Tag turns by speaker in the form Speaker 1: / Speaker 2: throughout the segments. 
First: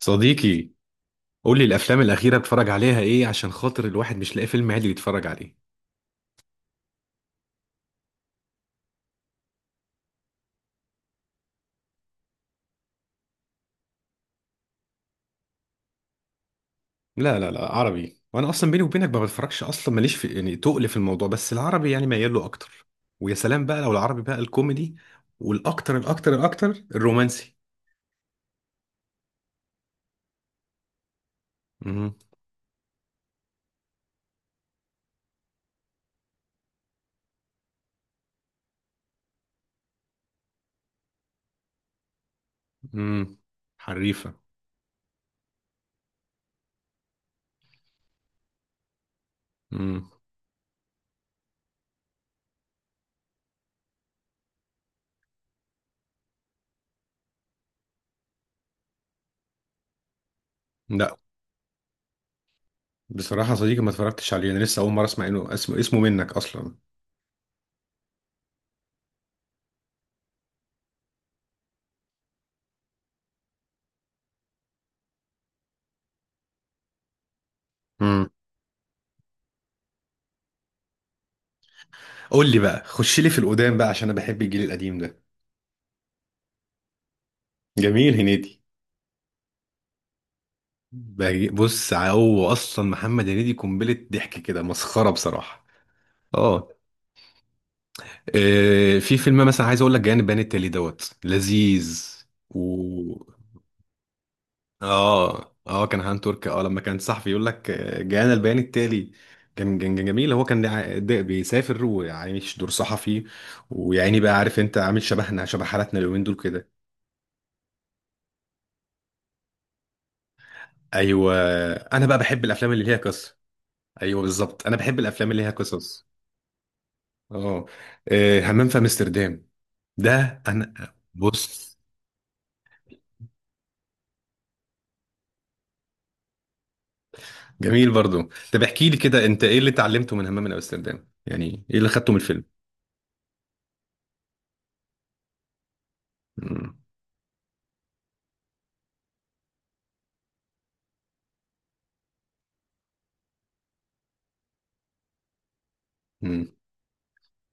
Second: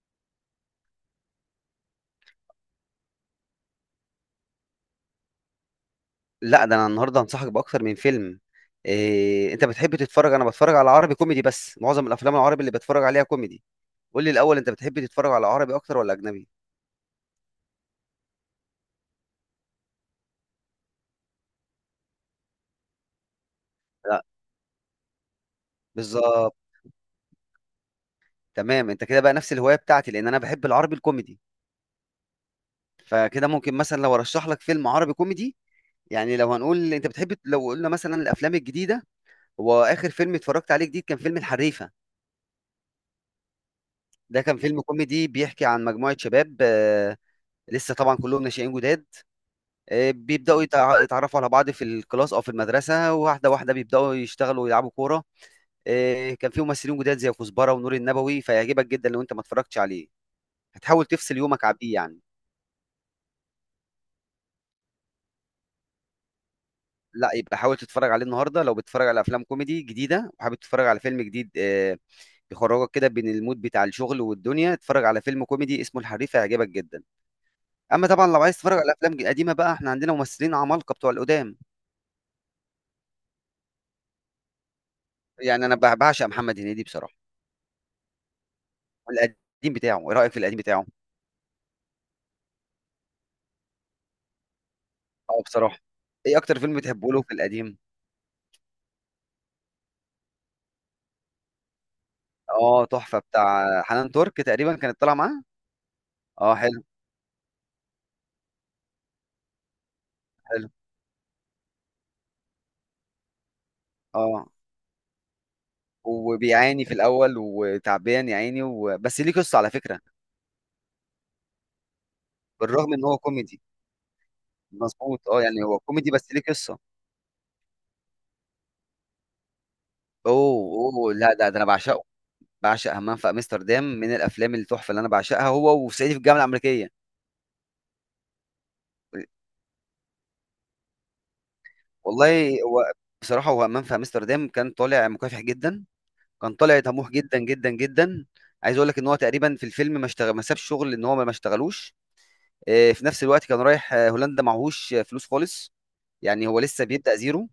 Speaker 1: صديقي، قول لي الافلام الاخيره بتفرج عليها ايه عشان خاطر الواحد مش لاقي فيلم عادي يتفرج عليه.
Speaker 2: لا، ده انا النهارده هنصحك باكتر من فيلم. إيه، انت بتحب تتفرج؟ انا بتفرج على عربي كوميدي، بس معظم الافلام العربي اللي بتفرج عليها كوميدي. قول لي الاول، انت بتحب تتفرج على عربي اكتر ولا اجنبي؟
Speaker 1: لا، لا، لا، عربي، وانا اصلا بيني وبينك ما بتفرجش اصلا ماليش في يعني تقل في الموضوع، بس العربي يعني ميال له اكتر. ويا سلام بقى لو العربي
Speaker 2: لا،
Speaker 1: بقى الكوميدي، والاكتر الاكتر
Speaker 2: بالظبط.
Speaker 1: الاكتر الرومانسي.
Speaker 2: تمام، انت كده بقى نفس الهوايه بتاعتي، لان انا بحب العربي الكوميدي.
Speaker 1: امم
Speaker 2: فكده ممكن مثلا لو ارشح لك فيلم عربي كوميدي. يعني لو هنقول انت بتحب، لو قلنا مثلا الافلام الجديده، هو اخر فيلم اتفرجت عليه جديد كان فيلم الحريفه.
Speaker 1: امم حريفه.
Speaker 2: ده كان فيلم كوميدي بيحكي عن مجموعه شباب، لسه طبعا كلهم ناشئين جداد.
Speaker 1: امم
Speaker 2: بيبداوا يتعرفوا على بعض في الكلاس او في المدرسه، واحده واحده بيبداوا يشتغلوا ويلعبوا كوره. كان في ممثلين جداد زي كزبره ونور النبوي، فيعجبك جدا لو انت ما اتفرجتش عليه. هتحاول
Speaker 1: لا،
Speaker 2: تفصل يومك عن بيه يعني.
Speaker 1: بصراحه صديقي ما اتفرجتش عليه، انا لسه اول مره اسمع انه اسمه منك اصلا.
Speaker 2: لا، يبقى حاول تتفرج عليه النهارده. لو بتتفرج على افلام كوميدي جديده وحابب تتفرج على فيلم جديد يخرجك كده بين المود بتاع الشغل والدنيا، اتفرج على فيلم كوميدي اسمه الحريف، هيعجبك جدا. اما طبعا
Speaker 1: امم
Speaker 2: لو عايز تتفرج على افلام قديمه، بقى احنا عندنا ممثلين عمالقه بتوع القدام.
Speaker 1: قول لي بقى، خش لي في القدام بقى عشان انا بحب الجيل القديم ده.
Speaker 2: يعني انا بعشق محمد هنيدي بصراحه.
Speaker 1: جميل هنيدي.
Speaker 2: القديم بتاعه، ايه رايك في القديم بتاعه؟
Speaker 1: بص، هو اصلا محمد هنيدي قنبله ضحك كده، مسخره
Speaker 2: آه،
Speaker 1: بصراحه.
Speaker 2: بصراحة. إيه أكتر
Speaker 1: اه،
Speaker 2: فيلم بتحبه له في القديم؟
Speaker 1: في فيلم مثلا عايز اقول لك جانب بيان التالي دوت لذيذ
Speaker 2: آه، تحفة،
Speaker 1: و
Speaker 2: بتاع حنان ترك تقريبا كانت طالعة معاه.
Speaker 1: اه، اه، كان هان ترك،
Speaker 2: آه،
Speaker 1: اه لما
Speaker 2: حلو.
Speaker 1: كان صحفي يقول لك جانا البيان التالي. كان جميل، هو كان
Speaker 2: حلو.
Speaker 1: بيسافر وعايش دور صحفي. ويعني بقى
Speaker 2: آه،
Speaker 1: عارف انت، عامل شبهنا شبه حالاتنا اليومين دول كده.
Speaker 2: وبيعاني في الأول وتعبان يا عيني و... بس ليه قصة على فكرة.
Speaker 1: ايوه، انا بقى بحب الافلام اللي
Speaker 2: بالرغم
Speaker 1: ليها
Speaker 2: إن هو
Speaker 1: قصه.
Speaker 2: كوميدي.
Speaker 1: ايوه بالظبط، انا بحب
Speaker 2: مظبوط،
Speaker 1: الافلام اللي
Speaker 2: آه،
Speaker 1: ليها
Speaker 2: يعني هو
Speaker 1: قصص.
Speaker 2: كوميدي بس ليه قصة.
Speaker 1: اه، همام في امستردام. ده انا
Speaker 2: أوه، أوه، لا ده، ده أنا
Speaker 1: بص.
Speaker 2: بعشقه. بعشق همام في أمستردام، من الأفلام التحفة اللي أنا بعشقها، هو وصعيدي في الجامعة الأمريكية.
Speaker 1: جميل برضو. طب احكي لي كده، انت ايه اللي اتعلمته من همام من امستردام، يعني ايه اللي خدته من الفيلم؟
Speaker 2: والله هو، بصراحة، هو همام في أمستردام كان طالع مكافح جدا. كان طالع
Speaker 1: مم.
Speaker 2: طموح جدا جدا جدا. عايز اقول لك ان هو تقريبا في الفيلم ما اشتغل، ما سابش شغل ان هو ما اشتغلوش. في نفس الوقت كان رايح هولندا، معهوش فلوس خالص. يعني
Speaker 1: مم.
Speaker 2: هو لسه بيبدأ زيرو.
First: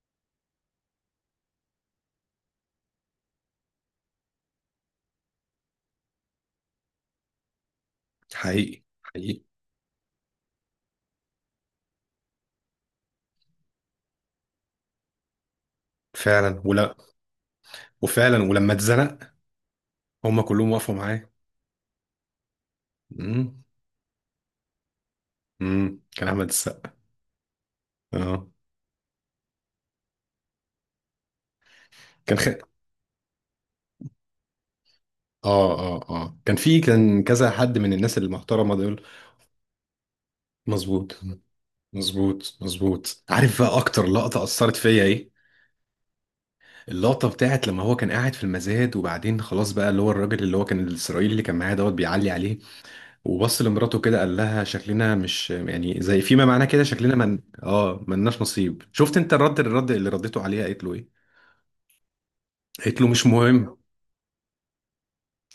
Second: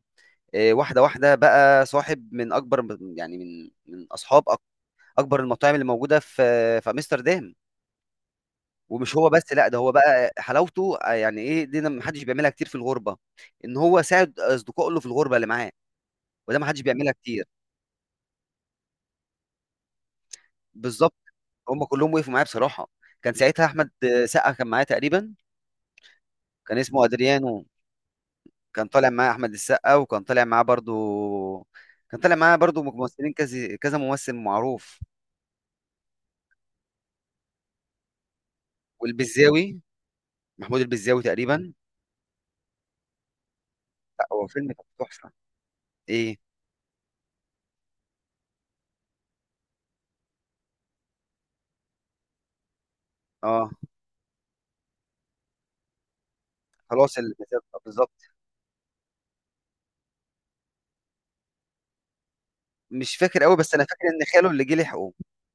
Speaker 2: واحده واحده بقى صاحب من اكبر، يعني من اصحاب اكبر المطاعم اللي موجوده في في امستردام.
Speaker 1: حقيقي
Speaker 2: ومش هو
Speaker 1: حقيقي.
Speaker 2: بس، لا ده هو بقى حلاوته يعني ايه دي ما حدش بيعملها كتير في الغربه، ان هو ساعد اصدقائه اللي في الغربه اللي معاه. وده
Speaker 1: فعلا
Speaker 2: ما حدش
Speaker 1: ولا.
Speaker 2: بيعملها كتير.
Speaker 1: وفعلا ولما اتزنق هم كلهم وقفوا
Speaker 2: بالظبط.
Speaker 1: معاه.
Speaker 2: هم كلهم وقفوا معايا بصراحه. كان
Speaker 1: مم.
Speaker 2: ساعتها احمد سقا كان معايا تقريبا.
Speaker 1: مم. كان احمد
Speaker 2: كان
Speaker 1: السقا.
Speaker 2: اسمه ادريانو.
Speaker 1: اه.
Speaker 2: كان طالع معايا احمد السقا، وكان طالع معاه برضو. كان طالع
Speaker 1: كان خ...
Speaker 2: معايا برضو ممثلين كذا كذا ممثل معروف.
Speaker 1: اه، اه، اه، كان كذا حد من الناس المحترمه دول.
Speaker 2: والبزاوي، محمود
Speaker 1: مظبوط.
Speaker 2: البزاوي تقريبا.
Speaker 1: مظبوط، مظبوط، عارف بقى اكتر
Speaker 2: لا،
Speaker 1: لقطه
Speaker 2: هو فيلم
Speaker 1: اثرت
Speaker 2: كان
Speaker 1: فيا ايه؟
Speaker 2: تحفه. ايه؟
Speaker 1: اللقطة بتاعت لما هو كان قاعد في المزاد، وبعدين خلاص بقى اللي هو الراجل اللي هو كان الإسرائيلي اللي كان معاه دوت بيعلي عليه، وبص
Speaker 2: اه،
Speaker 1: لمراته كده قال لها شكلنا مش يعني زي فيما معناه كده، شكلنا
Speaker 2: خلاص ال-
Speaker 1: من
Speaker 2: بالظبط.
Speaker 1: ملناش نصيب. شفت انت الرد اللي ردته عليها قالت له ايه؟ قالت له
Speaker 2: مش
Speaker 1: مش
Speaker 2: فاكر قوي، بس
Speaker 1: مهم.
Speaker 2: انا فاكر ان خاله اللي جه لحقه.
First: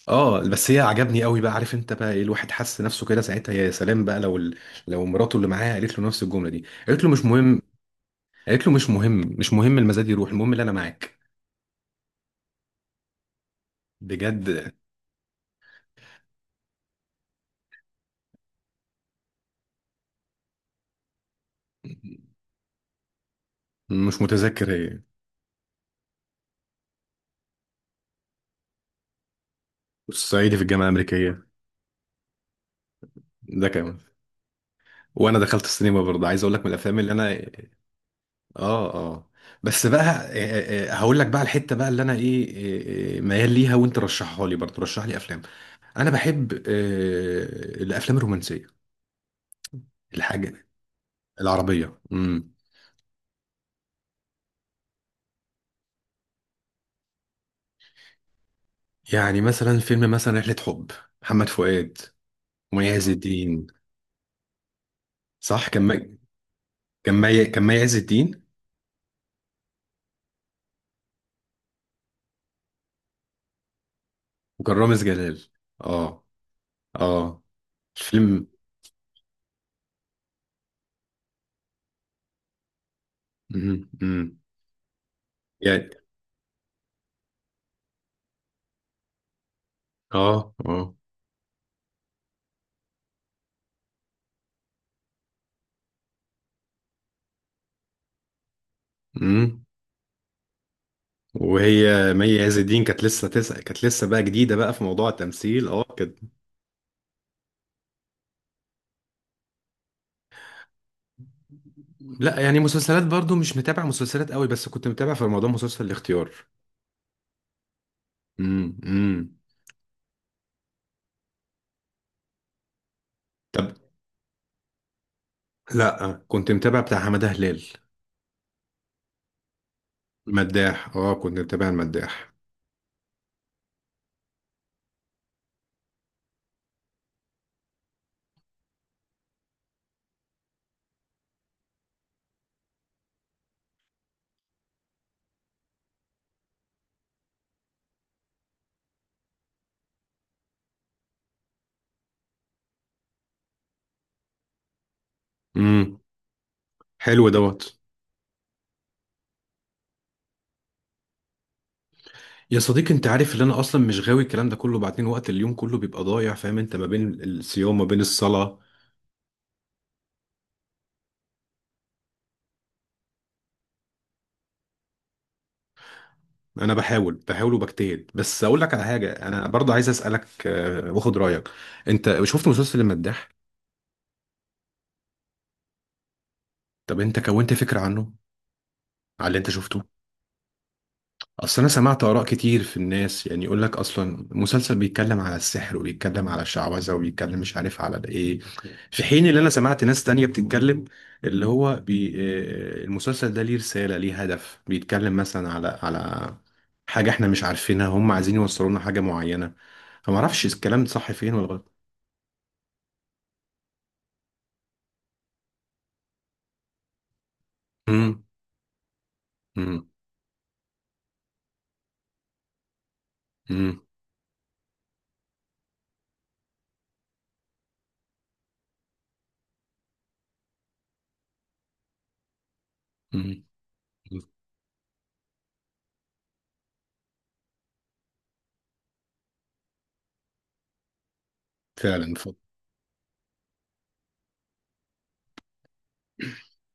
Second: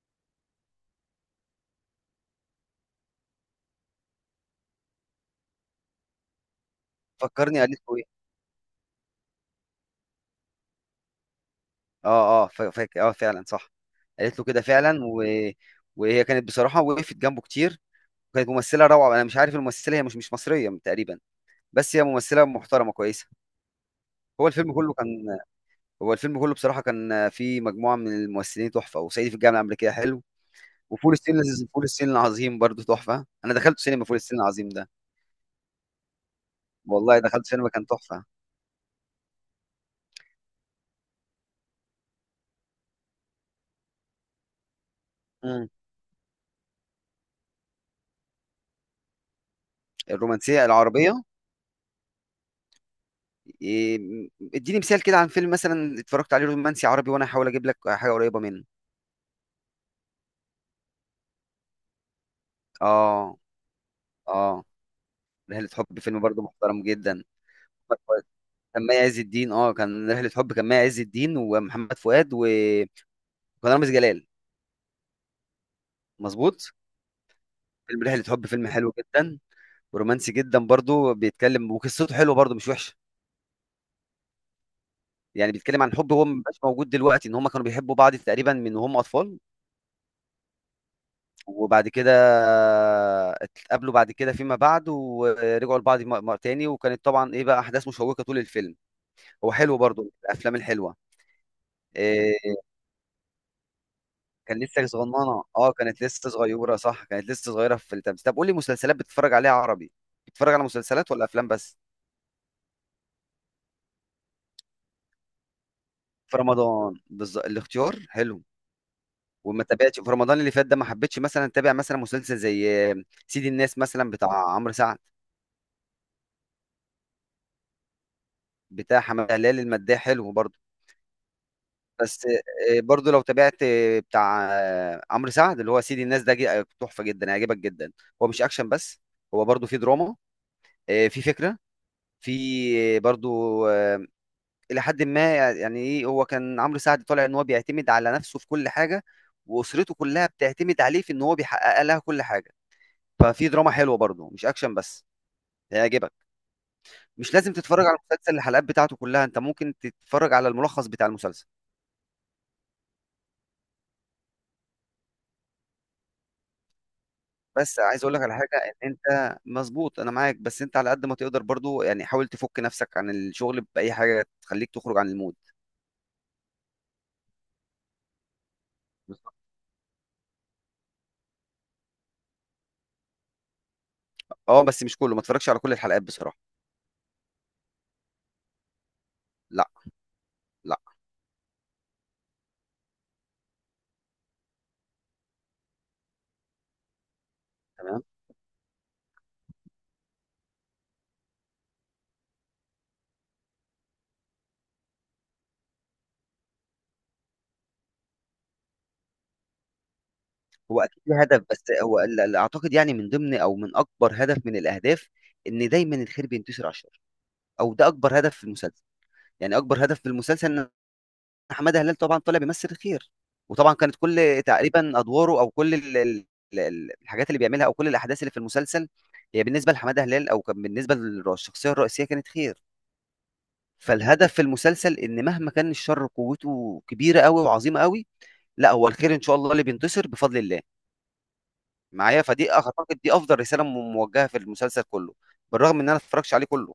Speaker 1: اه، بس هي عجبني قوي، بقى عارف انت بقى ايه الواحد حس نفسه كده ساعتها. يا سلام بقى لو لو مراته اللي معاها قالت له نفس الجملة دي، قالت له مش
Speaker 2: فكرني،
Speaker 1: مهم.
Speaker 2: قالت له ايه؟
Speaker 1: قالت له مش مهم، مش مهم، المزاد يروح، المهم اللي انا معاك.
Speaker 2: اه اه، فاكر، اه فعلا صح. قالت له كده
Speaker 1: بجد.
Speaker 2: فعلا و... وهي كانت بصراحه وقفت جنبه كتير. كانت ممثلة روعة. أنا مش عارف الممثلة، هي مش مصرية تقريبا. بس هي ممثلة محترمة كويسة.
Speaker 1: مش
Speaker 2: هو
Speaker 1: متذكر
Speaker 2: الفيلم كله
Speaker 1: ايه.
Speaker 2: كان هو الفيلم كله بصراحة كان فيه مجموعة من الممثلين تحفة. وصعيدي في الجامعة الأمريكية حلو.
Speaker 1: الصعيدي في الجامعة الأمريكية.
Speaker 2: فول الصين العظيم برضه تحفة. أنا
Speaker 1: ده
Speaker 2: دخلت
Speaker 1: كمان.
Speaker 2: سينما فول الصين العظيم ده.
Speaker 1: وانا دخلت السينما برضه، عايز اقول لك من الافلام اللي
Speaker 2: والله
Speaker 1: انا،
Speaker 2: دخلت سينما كان تحفة.
Speaker 1: اه، اه، بس بقى هقول لك بقى الحته بقى اللي انا ايه، ميال ليها، وانت رشحها لي برضه رشح لي افلام.
Speaker 2: مم.
Speaker 1: انا بحب الافلام الرومانسيه.
Speaker 2: الرومانسية
Speaker 1: الحاجه
Speaker 2: العربية.
Speaker 1: العربيه.
Speaker 2: إيه، اديني مثال كده عن فيلم مثلا اتفرجت عليه رومانسي عربي، وأنا هحاول أجيب لك حاجة قريبة منه.
Speaker 1: يعني مثلا فيلم مثلا رحله حب، محمد فؤاد ومي عز
Speaker 2: آه.
Speaker 1: الدين.
Speaker 2: آه.
Speaker 1: صح
Speaker 2: رحلة حب فيلم برضه محترم
Speaker 1: كان
Speaker 2: جدا.
Speaker 1: مي كان مي عز الدين
Speaker 2: كان مي عز الدين، اه كان رحلة حب، كان مي عز الدين ومحمد فؤاد و... وكان رامز جلال.
Speaker 1: وكان رامز جلال. اه،
Speaker 2: مظبوط.
Speaker 1: اه.
Speaker 2: فيلم رحلة
Speaker 1: الفيلم.
Speaker 2: حب فيلم حلو جدا. ورومانسي جدا برضو، بيتكلم وقصته حلوه برضو مش وحشة.
Speaker 1: امم امم
Speaker 2: يعني بيتكلم
Speaker 1: يعني،
Speaker 2: عن حب هو مبقاش موجود دلوقتي، ان هم كانوا بيحبوا بعض تقريبا من وهم اطفال.
Speaker 1: اه،
Speaker 2: وبعد كده اتقابلوا بعد كده فيما بعد، ورجعوا لبعض تاني، وكانت طبعا ايه بقى احداث مشوقة طول الفيلم.
Speaker 1: اه،
Speaker 2: هو حلو برضو من الافلام الحلوة.
Speaker 1: وهي
Speaker 2: آه،
Speaker 1: مي عز الدين كانت لسه بقى جديده
Speaker 2: كان
Speaker 1: بقى في
Speaker 2: لسه
Speaker 1: موضوع
Speaker 2: صغننه،
Speaker 1: التمثيل،
Speaker 2: اه
Speaker 1: اه
Speaker 2: كانت
Speaker 1: كانت.
Speaker 2: لسه صغيره، صح كانت لسه صغيره في التمثيل. طب قولي مسلسلات بتتفرج عليها عربي؟ بتتفرج على مسلسلات ولا افلام بس؟
Speaker 1: لا، يعني مسلسلات برضو مش متابع مسلسلات قوي، بس كنت متابع في رمضان مسلسل الاختيار.
Speaker 2: في رمضان بالظبط، الاختيار حلو.
Speaker 1: امم امم
Speaker 2: وما تابعتش في رمضان اللي فات ده، ما حبيتش مثلا اتابع مثلا مسلسل زي سيد
Speaker 1: طب،
Speaker 2: الناس مثلا بتاع عمرو سعد.
Speaker 1: لا كنت متابع بتاع حماده هلال،
Speaker 2: بتاع حماده هلال المداح حلو برضه.
Speaker 1: المداح. اه، كنت متابع
Speaker 2: بس
Speaker 1: المداح.
Speaker 2: برضه لو تابعت بتاع عمرو سعد اللي هو سيد الناس ده تحفه جدا هيعجبك جدا. هو مش اكشن بس. هو برضه فيه دراما. فيه فكره. في برضو الى حد ما، يعني ايه، هو كان عمرو سعد طالع ان هو بيعتمد على نفسه في كل حاجه. واسرته كلها بتعتمد عليه في ان هو بيحقق لها كل حاجه. ففي دراما حلوه برضه مش اكشن بس.
Speaker 1: امم
Speaker 2: هيعجبك.
Speaker 1: حلو
Speaker 2: مش لازم
Speaker 1: دوت.
Speaker 2: تتفرج على المسلسل الحلقات بتاعته كلها، انت ممكن تتفرج على الملخص بتاع المسلسل.
Speaker 1: يا صديقي، انت عارف ان انا اصلا مش غاوي الكلام ده كله، بعدين وقت اليوم كله بيبقى ضايع، فاهم انت ما بين الصيام
Speaker 2: بس
Speaker 1: ما بين
Speaker 2: عايز اقول لك على حاجه،
Speaker 1: الصلاه.
Speaker 2: إن انت مظبوط انا معاك، بس انت على قد ما تقدر برضه، يعني حاول تفك نفسك عن الشغل باي حاجه تخليك تخرج عن المود.
Speaker 1: انا بحاول بحاول وبجتهد، بس اقول لك على حاجه، انا برضه عايز اسالك واخد رايك. انت شفت مسلسل المداح؟
Speaker 2: اه، بس مش كله، ما تتفرجش على كل الحلقات بصراحه.
Speaker 1: طب انت كونت فكره عنه على اللي انت
Speaker 2: لا.
Speaker 1: شفته؟
Speaker 2: لا.
Speaker 1: اصل انا سمعت اراء كتير في الناس، يعني يقول لك اصلا مسلسل بيتكلم على السحر وبيتكلم على الشعوذه، وبيتكلم مش عارف
Speaker 2: تمام.
Speaker 1: على ايه. في حين اللي انا سمعت ناس تانية بتتكلم، اللي هو المسلسل ده ليه رساله، ليه هدف، بيتكلم مثلا على حاجه احنا مش عارفينها، هم عايزين يوصلوا لنا حاجه معينه. فما اعرفش
Speaker 2: هو
Speaker 1: الكلام ده
Speaker 2: اكيد
Speaker 1: صح
Speaker 2: له
Speaker 1: فين
Speaker 2: هدف،
Speaker 1: ولا
Speaker 2: بس
Speaker 1: غلط.
Speaker 2: هو اعتقد يعني من ضمن او من اكبر هدف من الاهداف ان دايما الخير بينتصر على الشر. او ده اكبر
Speaker 1: مم.
Speaker 2: هدف في المسلسل. يعني اكبر
Speaker 1: مم.
Speaker 2: هدف في المسلسل ان حماده هلال طبعا طلع بيمثل الخير. وطبعا
Speaker 1: مم.
Speaker 2: كانت كل تقريبا ادواره او كل الحاجات اللي بيعملها او كل الاحداث اللي في المسلسل، هي بالنسبه لحماده هلال، او كان بالنسبه للشخصيه الرئيسيه، كانت خير.
Speaker 1: مم.
Speaker 2: فالهدف في المسلسل ان مهما كان الشر قوته كبيره قوي وعظيمه قوي، لا هو الخير ان شاء الله اللي بينتصر بفضل الله
Speaker 1: فعلا
Speaker 2: معايا. فدي اعتقد دي افضل رساله موجهه في المسلسل كله. بالرغم ان انا ما اتفرجتش عليه كله.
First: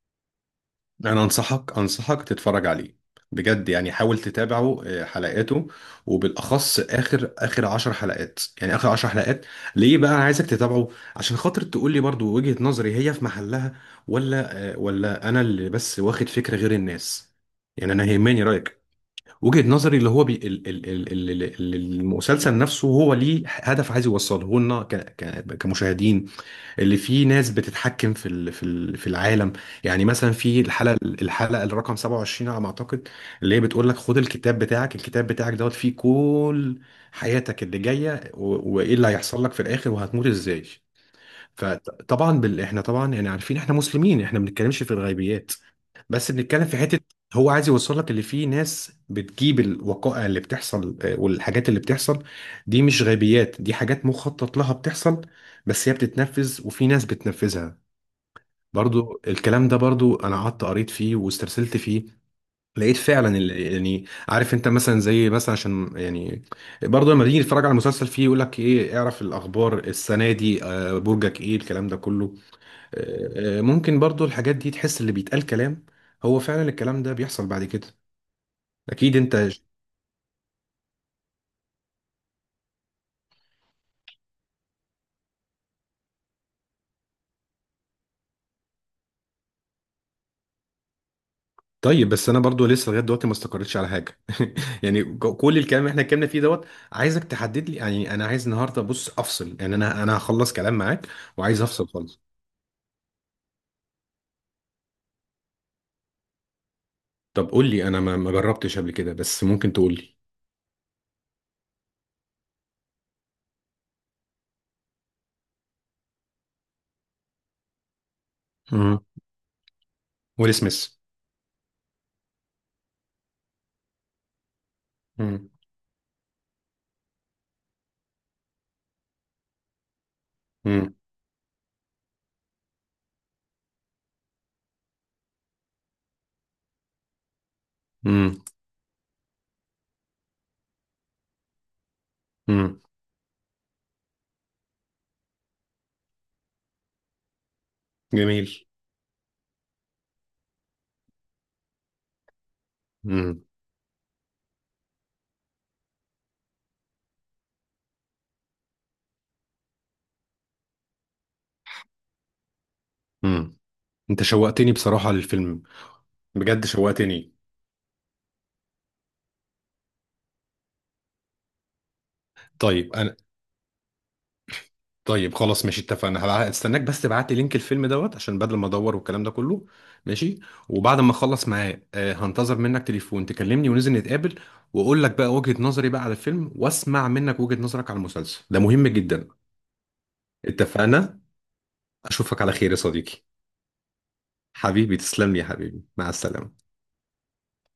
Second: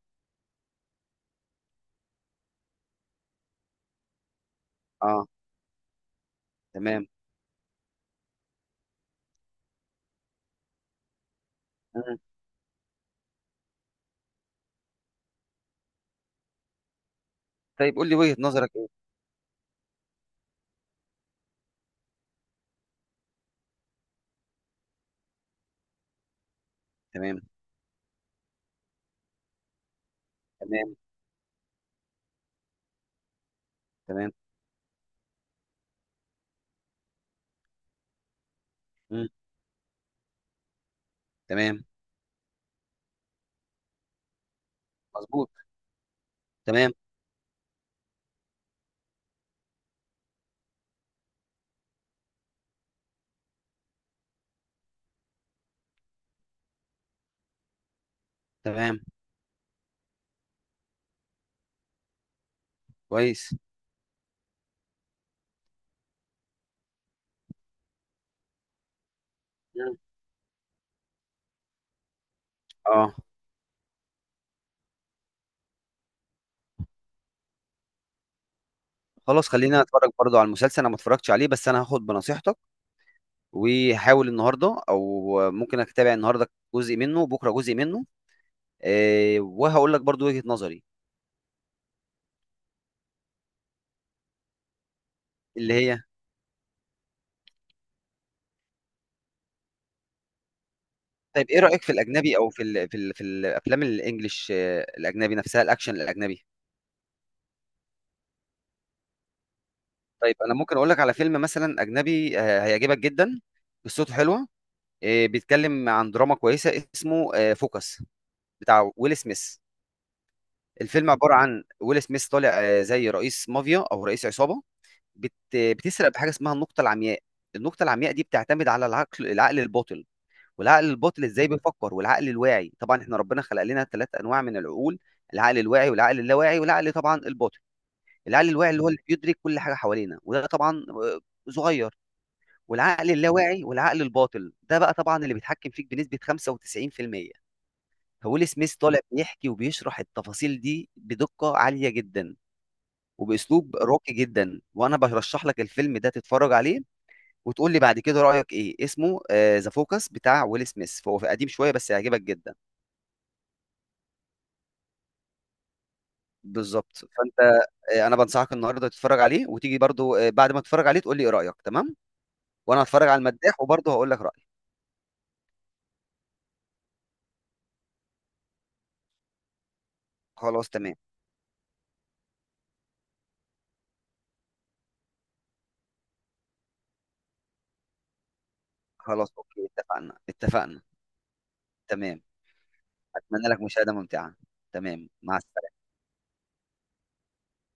Speaker 1: انا انصحك تتفرج عليه بجد، يعني حاول تتابعه
Speaker 2: اه.
Speaker 1: حلقاته، وبالاخص
Speaker 2: تمام.
Speaker 1: اخر اخر 10 حلقات، يعني اخر 10 حلقات. ليه بقى انا عايزك تتابعه؟ عشان خاطر تقول لي
Speaker 2: مم.
Speaker 1: برضو وجهة نظري هي في محلها، ولا ولا انا اللي بس واخد فكرة غير الناس، يعني
Speaker 2: طيب
Speaker 1: انا
Speaker 2: قول لي وجهه
Speaker 1: يهمني
Speaker 2: نظرك
Speaker 1: رايك.
Speaker 2: ايه؟
Speaker 1: وجهة نظري اللي هو بي ال ال ال ال ال- المسلسل نفسه هو ليه هدف عايز يوصله لنا كمشاهدين، اللي فيه
Speaker 2: تمام.
Speaker 1: ناس بتتحكم في العالم. يعني مثلا في
Speaker 2: تمام.
Speaker 1: الحلقه الرقم 27 على ما اعتقد، اللي هي بتقول لك خد
Speaker 2: تمام.
Speaker 1: الكتاب بتاعك، الكتاب بتاعك دوت فيه كل حياتك اللي جايه، وايه اللي
Speaker 2: مم.
Speaker 1: هيحصل لك في الاخر وهتموت ازاي.
Speaker 2: تمام.
Speaker 1: فطبعا احنا طبعا يعني عارفين احنا مسلمين، احنا ما بنتكلمش في
Speaker 2: مظبوط.
Speaker 1: الغيبيات، بس بنتكلم في
Speaker 2: تمام.
Speaker 1: حته. هو عايز يوصل لك اللي فيه ناس بتجيب الوقائع اللي بتحصل والحاجات اللي بتحصل، دي مش غيبيات، دي حاجات مخطط لها بتحصل، بس هي بتتنفذ وفي ناس بتنفذها.
Speaker 2: تمام.
Speaker 1: برضو الكلام ده برضو انا قعدت قريت فيه واسترسلت فيه، لقيت فعلا
Speaker 2: كويس.
Speaker 1: يعني عارف انت مثلا زي مثلا عشان يعني برضه لما تيجي تتفرج على المسلسل، فيه يقول لك ايه اعرف الاخبار
Speaker 2: مم.
Speaker 1: السنه دي برجك ايه الكلام ده كله.
Speaker 2: اه.
Speaker 1: ممكن برضو الحاجات دي تحس اللي بيتقال كلام، هو فعلا الكلام ده بيحصل بعد كده. اكيد انت.
Speaker 2: خلاص، خلينا اتفرج برضو على المسلسل، انا ما اتفرجتش عليه، بس انا هاخد بنصيحتك وهحاول النهارده او ممكن اتابع النهارده جزء منه وبكره جزء منه. آه، وهقول لك برضو وجهه نظري.
Speaker 1: طيب بس انا برضو لسه لغايه دلوقتي ما استقريتش على حاجه يعني كل
Speaker 2: اللي
Speaker 1: الكلام اللي احنا
Speaker 2: هي،
Speaker 1: اتكلمنا فيه دوت عايزك تحدد لي، يعني انا عايز النهارده بص افصل، يعني انا هخلص كلام معاك
Speaker 2: طيب إيه
Speaker 1: وعايز
Speaker 2: رأيك
Speaker 1: افصل
Speaker 2: في
Speaker 1: خالص.
Speaker 2: الأجنبي؟ أو في ال في ال في الأفلام الإنجليش، الأجنبي نفسها، الأكشن الأجنبي.
Speaker 1: طب قول لي، انا ما جربتش قبل كده، بس ممكن تقول لي.
Speaker 2: طيب أنا ممكن أقول لك على فيلم مثلا أجنبي هيعجبك جدا. قصته حلوة. بيتكلم عن دراما كويسة، اسمه فوكس، بتاع
Speaker 1: امم
Speaker 2: ويل سميث.
Speaker 1: ويل سميث.
Speaker 2: الفيلم عبارة عن ويل سميث طالع زي رئيس مافيا أو رئيس عصابة.
Speaker 1: امم
Speaker 2: بتسرق بحاجة اسمها النقطة العمياء. النقطة العمياء دي بتعتمد على العقل، العقل الباطن. والعقل
Speaker 1: امم
Speaker 2: الباطن ازاي بيفكر، والعقل الواعي. طبعا احنا ربنا خلق لنا ثلاث انواع من العقول. العقل الواعي والعقل اللاواعي والعقل طبعا الباطن.
Speaker 1: امم
Speaker 2: العقل الواعي اللي هو اللي بيدرك كل حاجه حوالينا، وده طبعا صغير.
Speaker 1: امم
Speaker 2: والعقل اللاواعي والعقل الباطن ده بقى طبعا اللي بيتحكم فيك بنسبه 95%.
Speaker 1: جميل.
Speaker 2: فويل سميث طالع بيحكي وبيشرح التفاصيل دي بدقه عاليه جدا
Speaker 1: امم
Speaker 2: وباسلوب راقي جدا، وانا برشح لك الفيلم ده تتفرج عليه وتقول لي بعد كده رايك ايه. اسمه ذا فوكس بتاع ويل سميث، فهو قديم شويه بس هيعجبك جدا.
Speaker 1: امم انت شوقتني بصراحه للفيلم، بجد
Speaker 2: بالظبط
Speaker 1: شوقتني.
Speaker 2: فانت، انا بنصحك النهارده تتفرج عليه، وتيجي برضو بعد ما تتفرج عليه تقول لي ايه رايك، تمام؟ وانا
Speaker 1: طيب
Speaker 2: هتفرج
Speaker 1: انا.
Speaker 2: على المداح وبرضو هقول لك رايي.
Speaker 1: طيب خلاص ماشي، اتفقنا، هستناك، بس تبعت لي لينك الفيلم دوت عشان بدل ما ادور والكلام ده كله. ماشي.
Speaker 2: خلاص تمام.
Speaker 1: وبعد ما اخلص معاه هنتظر منك تليفون تكلمني وننزل نتقابل، واقول لك بقى وجهة نظري بقى على الفيلم، واسمع منك وجهة نظرك على المسلسل، ده مهم جدا.
Speaker 2: خلاص، اوكي، اتفقنا اتفقنا.
Speaker 1: اتفقنا.
Speaker 2: تمام.
Speaker 1: اشوفك على خير يا صديقي.
Speaker 2: اتمنى لك مشاهده ممتعه.
Speaker 1: حبيبي
Speaker 2: تمام،
Speaker 1: تسلم لي
Speaker 2: مع
Speaker 1: يا حبيبي، مع السلامة.